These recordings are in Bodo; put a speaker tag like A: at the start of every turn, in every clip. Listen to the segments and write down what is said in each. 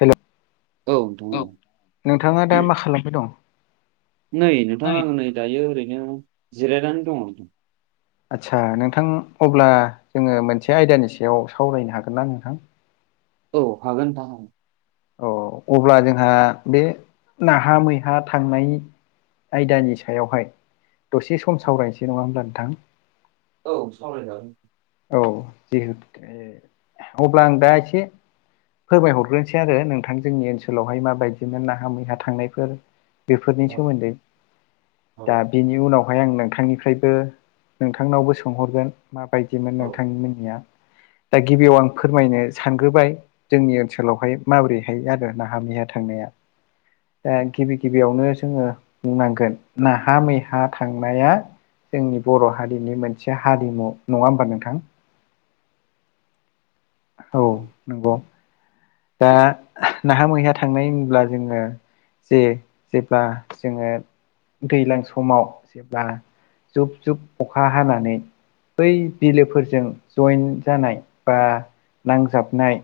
A: हेलौ औ नोंथाङा दा मा खालामबाय दं?
B: नै नोंथां आङो नै दायो ओरैनो जिरायनानै दङ नोंथां
A: आदसा नोंथां अब्ला जोङो मोनसे आयदानि सायाव सावरायनो हागोन ना नोंथां।
B: औ हागोन थां हागोन।
A: औ अब्ला जोंहा बे नाहा मैहा थांनाय। आयदानि सायाव हाय दसे सम सावरायनोसै नङा होमब्ला नोंथां।
B: औ सावराय जागोन।
A: औ जिहे अब्ला आं दा एसे फोरमायहरग्रोनोसै आरो नोंथां जोंनि ओनसोलाव हाय माबायदिमोन नाहा मैहा थांनायफोर। बेफोरनि
B: औ
A: सोमोन्दै
B: औ
A: दा बिनि बे उनाव हाय आं नोंथांनिफ्रायबो नोंथांनावबो सोंहरगोन मा बायद दिमोन
B: औ
A: नोंथांनि मोननिया दा गिबियाव आं फोरमायनो सानग्रोबाय। जोंनि ओनसोलाव हाय माबोरैहाय आरो नाहाम मैहा थांनाया। दा गिबि गिबियावनो जोङो बुंनांगोन नाहा मैहा थांनाया जोंनि बर' हारिनि मोनसे हारिमु नङा होमबा नोंथां। औ नंगौ दा नाहा मैहा थांनाय होनब्ला जोङो। जे जेब्ला जोङो दैलां समाव जेब्ला जुब जुब अखा हानानै बै बिलोफोरजों जइेन जानाय बा नांजाबनाय।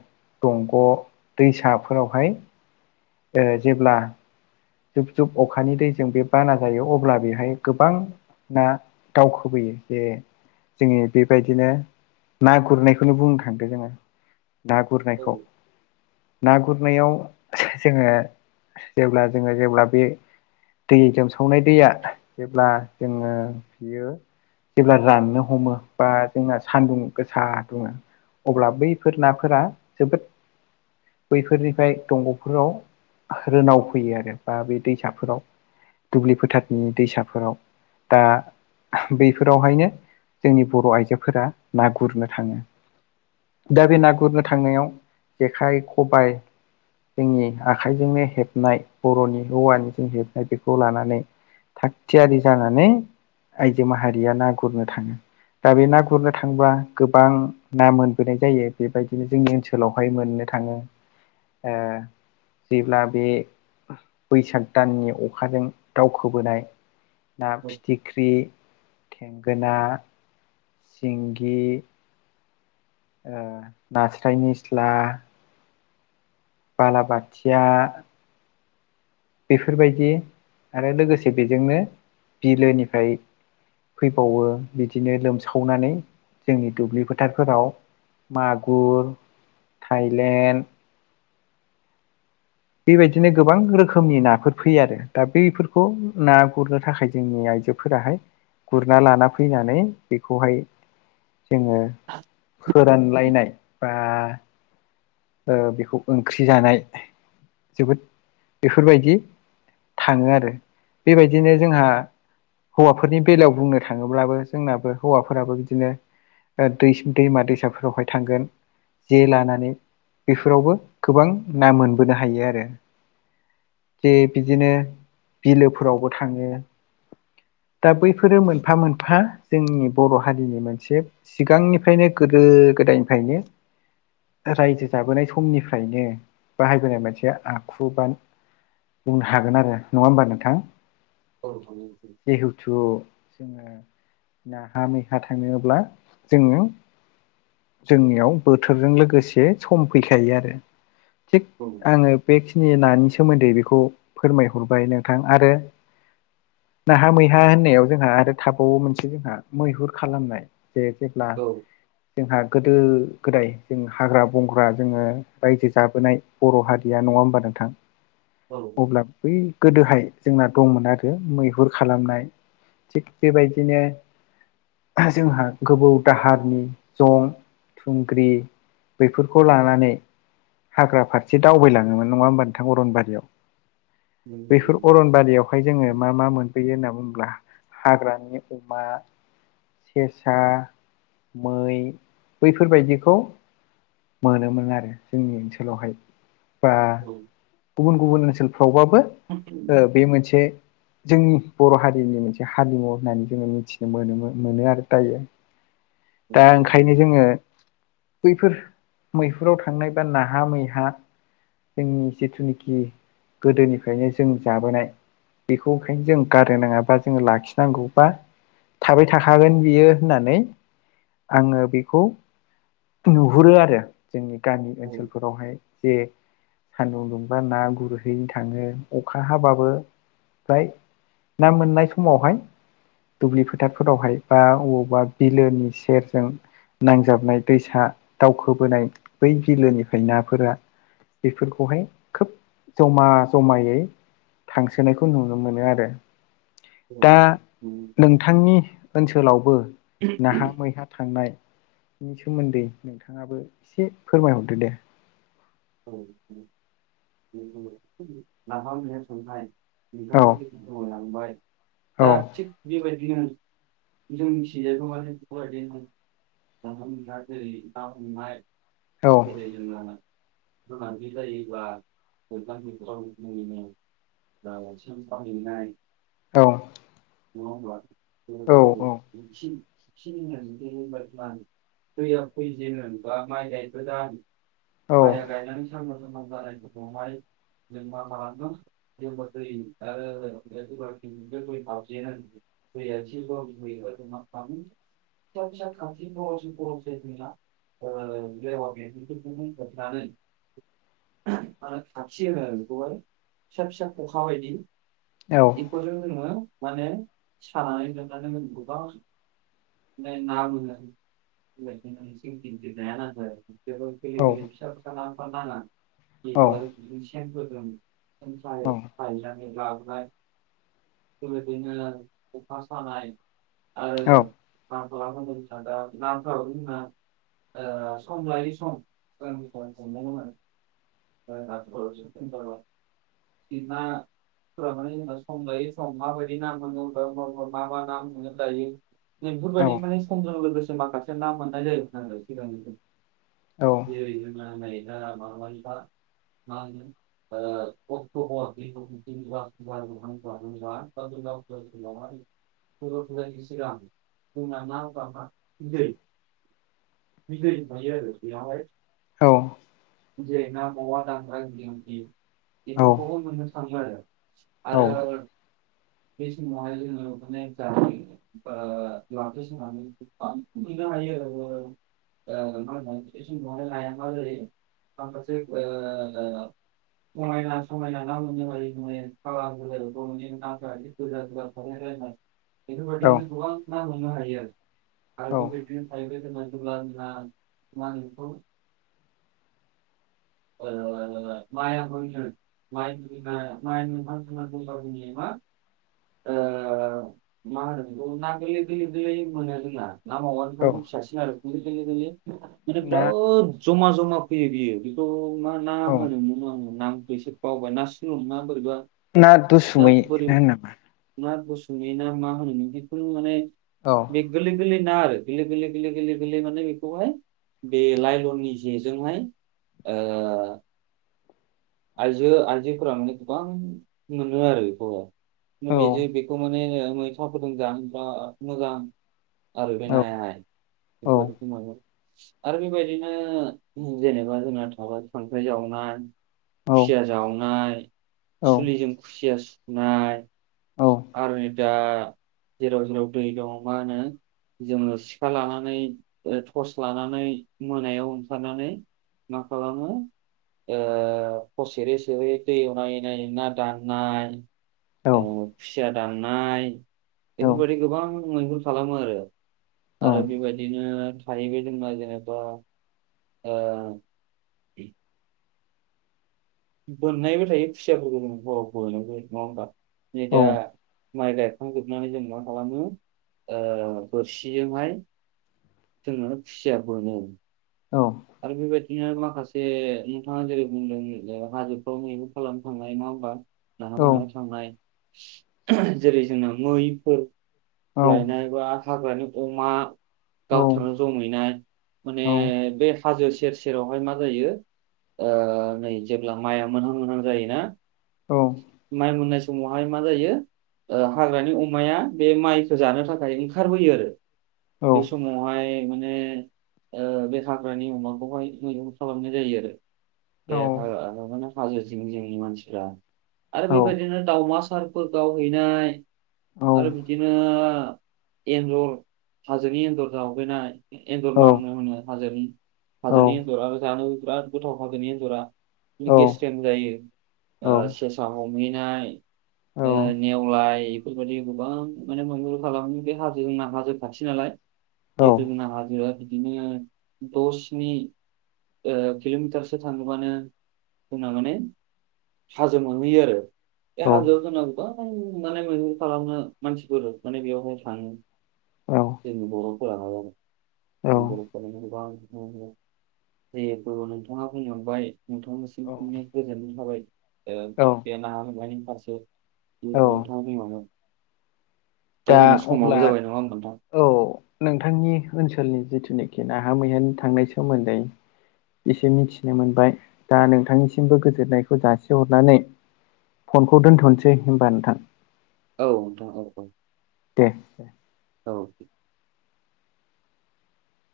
A: दंग' दैसाफोराव हाय‌। ओ जेब्ला जुब जुब अखानि दैजों बे बाना जायो अब्ला बेहाय गोबां ना दावखोबोयो जे जोंनि बेबायदिनो ना गुरनायखौनो बुंनो थांदो जोङो। ना
B: औ
A: गुरनायखौ ना गुरनायाव जोङो जेब्ला जोङो जेब्ला बे दै जोमसावनाय दैया जेब्ला जोङो बियो। जेब्ला राननो हमो बा जोंना सान्दुं गोसा दुङो। अब्ला बैफोर नाफोरा जोबोद बैफोरनिफ्राय दंग'फोराव रोनाव फैयो आरो बा बे दैसाफोराव दुब्लि फोथारनि दैसाफोराव। दा बैफोराव हाय नो जोंनि बर' आइजोफोरा ना गुरनो थाङो। दा बे ना गुरनो थांनायाव जेखाइ खबायाइ जोंनि आखाइजोंनो हेबनाय बर'नि हौवानिजों हेबनाय बेखौ लानानै थागथियारि जानानै आइजो माहारिया ना गुरनो थाङो। दा बे ना गुरनो थांबा गोबां। ना मोनबोनाय जायो बेबायदिनो जोंनि ओनसोलाव हाय मोननो थाङो। ओ जेब्ला बे बैसाग दाननि अखाजों दावखोबोनाय ना
B: औ
A: फिथिख ख्रि थेंगोना सिंगि ओ नास्राय निस्ला बालाबाथिया बेफोरबायदि आरो लोगोसे बेजोंनो बिलोनिफ्राय फैबावो बिदिनो लोमसावनानै जोंनि दुब्लि फोथारफोराव मागुर थाइलेण्ड बेबायदिनो गोबां रोखोमनि नाफोर फैयो आरो दा बैफोरखौ ना गुरनो थाखाय जोंनि आइजो फोराहाय गुरना लाना फैनानै बेखौ हाय। जोङो फोरानलायनाय बा ओ बेखौ ओंख्रि जानाय जोबोद बेफोरबायदि। थाङो आरो बेबायदिनो जोंहा हौवाफोरनि बेलायाव बुंनो थाङोब्लाबो जोंनाबो हौवाफोराबो बिदिनो दै दैमा दैसाफोरावहाय थांगोन जे लानानै बेफोरावबो गोबां ना मोनबोनो हायो आरो जे बिदिनो बिलोफोरावबो थाङो दा बैफोरो मोनफा मोनफा जोंनि बर' हारिनि मोनसे सिगांनिफ्रायनो गोदो गोदायनिफ्रायनो रायजो जाबोनाय समनिफ्रायनो बाहायबोनाय मोनसे आखु बा बुंनो हागोन आरो नङा होमबा नोंथां
B: औ
A: जिहेथु जोङो नाहा मैहा थाङनो्ला जोङो जोंनियाव बोथोरजों लोगोसे सम फैखायो आरो थिग
B: औ [inaudible]
A: आङो बेखिनि नानि सोमोन्दै बेखौ फोरमायहरबाय नोंथां आरो नाहा मैहा होननायाव जोंहा आरो थाबावो मोनसे जोंहा मैहुर खालामनाय जे जेब्ला
B: औ
A: जोंहा गोदो गोदाय जों हाग्रा बुंंग्रा जोङो रायजो जाबोनाय बर' हारिया नङा होमबा नोंथां
B: औ
A: अब्ला बै गोदोहाय जोंना दंमोन आरो मैहुर खालामनाय थिग बेबायदिनो जोंहा गोबौ दाहारनि जं थुंग्रि बेफोरखौ लानानै हाग्रा फारसे दावबायलाङोमोन नङा होमबा नोंथां अरनबारियाव बैफोर अरनबारियावहाय जोङो मा मा मोन फैयो होनना बुङोब्ला हाग्रानि अमा सेसा मै बैफोरबायदिखौ मोनोमोन आरो जोंनि ओनसोलावहाय बा गुबुन गुबुन ओनसोलफ्रावबाबो बे मोनसे जोंनि बर' हारिनि मोनसे हारिमु होननानै जोङो मिथिनो मोनोम मोनो आरो दायो दा ओंखायनो जोङो बैफोर मैहुराव थांनाय बा नाहा मैहा जोंनि जिथुनिखि गोदोनिफ्रायनो जों जाबोनाय बेखौ ओंखायनो जों गारनो नाङााबा जोङ लाखिनांगौबा थाबाय थाखागोन बियो होननानै आङो बेखौ नुहुरो आरो जोंनि गामि ओनसोलफोरावहाय जे सान्दुं दुंबा ना गुरहैनो थाङो अखा हाबाबो ओमफ्राय ना मोननाय समावहाय दुब्लि फोथारफोरावहाय बा बबावबा बिलोनि सेरजों नांजाबनाय दैसा दावखोबोनाय बै बिलोनिफ्राय नाफोरा बेफोरखौहाय खोब जमा जमायै थांसोनायखौ नुनो मोनो आरो दा नोंथांनि ओनसोलावबो नाहा मैहा थांनायनि सोमोन्दै नोंथाङाबो एसे फोरमायहरदो दे
B: औ नाफामाय सोंाय
A: औ
B: नोंथांा दु लाखबायाय
A: औ
B: दा थि बेबायदिनो जों मिथिजायखौ माने फरायदों ज ज जैानि म
A: औ
B: जेरै जोंो गोनांथि जायोब्ला मोखां मखां मङैनो दायसेां बाहैनाय
A: औ
B: म
A: औ
B: ब ब [unintelligible] दैयाव फैजेोन बा माइ गायबो जाह
A: औ
B: माइया गायनानै सामां सामां जानाय दहाय जों मा मादों ज बथ बे लाि बे फस। ब फाम। [unintelligible] फिसा फिसा खाथि दस फ'स फैलाा बेनो। हमनानै मान खाथि होनो आरो बेखौब फिसा फिसा खखा बायदि।
A: औ।
B: बेफोरजों जनोङो माने सानानै दोननानै गोबां। नै ना मोनो [unintelligible] जोबो गोरलै
A: औ
B: गोरलै फिसा फिसा [unintelligible] नाङा [unintelligible] सेंफोर दं।
A: औ
B: जायो बायनानै लाबोनाय। बेबायदिनो खखा सानाय आरो
A: औ
B: जों मा खालाम नांगौ जोंना दा नाखौ जोंना ओ सम लायै सम [unintelligible] [unintelligible] बिबा। सम लायो सम माबायदि ना मोन मा मा ना मोन दायो। नै बेफोरबायदि माने समजों लोगोसे माखासे ना मोन्नाय जायो सिगांनि [unintelligible] [unintelligible] बर' थुनलायनि सिगां जोंना [unintelligible] बिदै मायो [unintelligible]
A: औ।
B: जै मावा दांग्रा गिदिर बेफोरखौबो मोननो थांला आरो। आरो सेमावहाय जोङो [unintelligible] [unintelligible] ओ मा होनो [unintelligible] [unintelligible] [unintelligible] बेफोर बायदिनो गोबां ना हमनो हायो
A: औ
B: आरो [unintelligible] [unintelligible] ओ मा होनो ना गोरलै गोरलै गोरलै मोनो रोंङला ना
A: औ
B: मावगानिफ्राय फिसासि [unintelligible] माने
A: ना
B: बिराद जमा जमा फैयो बियो बेखौ मा होन। ना
A: औ
B: होनोमोन आङो नाम बैसो बावबाय ना सल' नङा बोरैबा।
A: ना
B: ना
A: दुसुमै
B: बोरै
A: होनो नामा।
B: ना दुसुमै ना मा होनो बेफोर माने।
A: औ।
B: बे गोरलै गोरलै ना आरो गोरलै गोरलै गोरलै गोरलै माने बेखौहाय। बे लाइलननि जेजोंहाय ओ आइजो आइजोफोरा गोबां मोनो आरो बेखौ
A: औ
B: बेजों बेखौ माने मैथाफोरजों जानो बिराद मोजां। आरो बि
A: औ
B: नायाहाय
A: औ
B: बिफोर बायदिखौ मोननो आरो बेबायदिनो जेनेबा जोंना थाबा खांख्राइ जावनाय।
A: औ
B: खुसिया जावनाय सुलिजों खुसिया सुनाय। आरो नै दा जेराव जेराव दै दं मा होनो। जोङो सिखा लानानै टर्स लानानै मोनायाव ओंखारनानै। मा खालामो ओ सेेरै सेरै दैयाव नायै नायै ना दांनाय। खुसिया दाननाय बेफोरबायदि गोबां मैहर खालामो आरो। आरो बेबायदिनो थायो जोंबा जेनबा। ओ बोननायबो थायो खुसियाफोरखौबो हराव बोनोबो नङा होनबा, [unintelligible]
A: औ
B: दा
A: औ
B: माइ गायखांजोबनानै जों मा खालामो ओ बोरसिजोंहाय जोङो फिसियार बो होनो।
A: औ।
B: आरो बेबायदिनो माखासे नोंथाङा जेरै बुंदों जे हाजोफ्राव मैहुर खालामनो थांनाय ना होमबा
A: औ
B: नाहा मायाव थांनाय जेरै जोंना मैफोर लायनाय, हा हाग्रानि अमा गावथारनो जमैनाय माने बेस हाजो सेर सेरावहाय मा जायो नै जेब्ला माइआ मोनहां मोनहां जायोना,
A: औ
B: माइ मोननाय समावहाय मा जायो ओ हाग्रानि अमाया बे माइखो जानो थाखाय ओंखारबोयो आरो [unintelligible] समावहाय माने ओ बे हाग्रानि अमाखौहाय मैगं खालामनाय जायो आरो। [unintelligible] मानसिफ्रा आरो बेबायदिनो दावमा सारफोर गावहैनाय
A: औ
B: आरो बिदिनो एन्जर हाजोनि एन्जर जावहैनाय ए एन्जर मामु होनो हाजोनि हाजोनि एन्जर आरो [unintelligible] बिराद गोथाव खा एन्जरा गेस्रेम जायो ओ सेस सा हमैनाय ओ नेवलाय इफोरबायदि गोबां माने मैहुर खालामो बे हाजो [unintelligible] जिहेतु जोंना हाजिरा बिदिनो दसनि ओ किल'मिटारसो थाङोबानो जोंना माने हाजो [unintelligible] आरो [unintelligible] हाजोआव जोंनाव गोबां माने [unintelligible] खालामनो मानसिफोर माने बेयावहाय थाङो जोंनि बर'फो [unintelligible]
A: औ
B: [unintelligible]
A: औ
B: ओ
A: औ
B: [unintelligible] दा जोंना समावबो जाबाय नङा होमबा नोंथां।
A: औ नोंथांनि ओनसोलनि जिथुनेखि नाहा मैयानि थांनाय सोमोन्दै एसे मिथिनो मोनबाय दा नोंथांनिसिमबो गोजोननायखौ जासिहरनानै फनखौ दोनथ'निसै होमबा नोंथां।
B: औ नोंथां औ औ।
A: दे दे।
B: औे।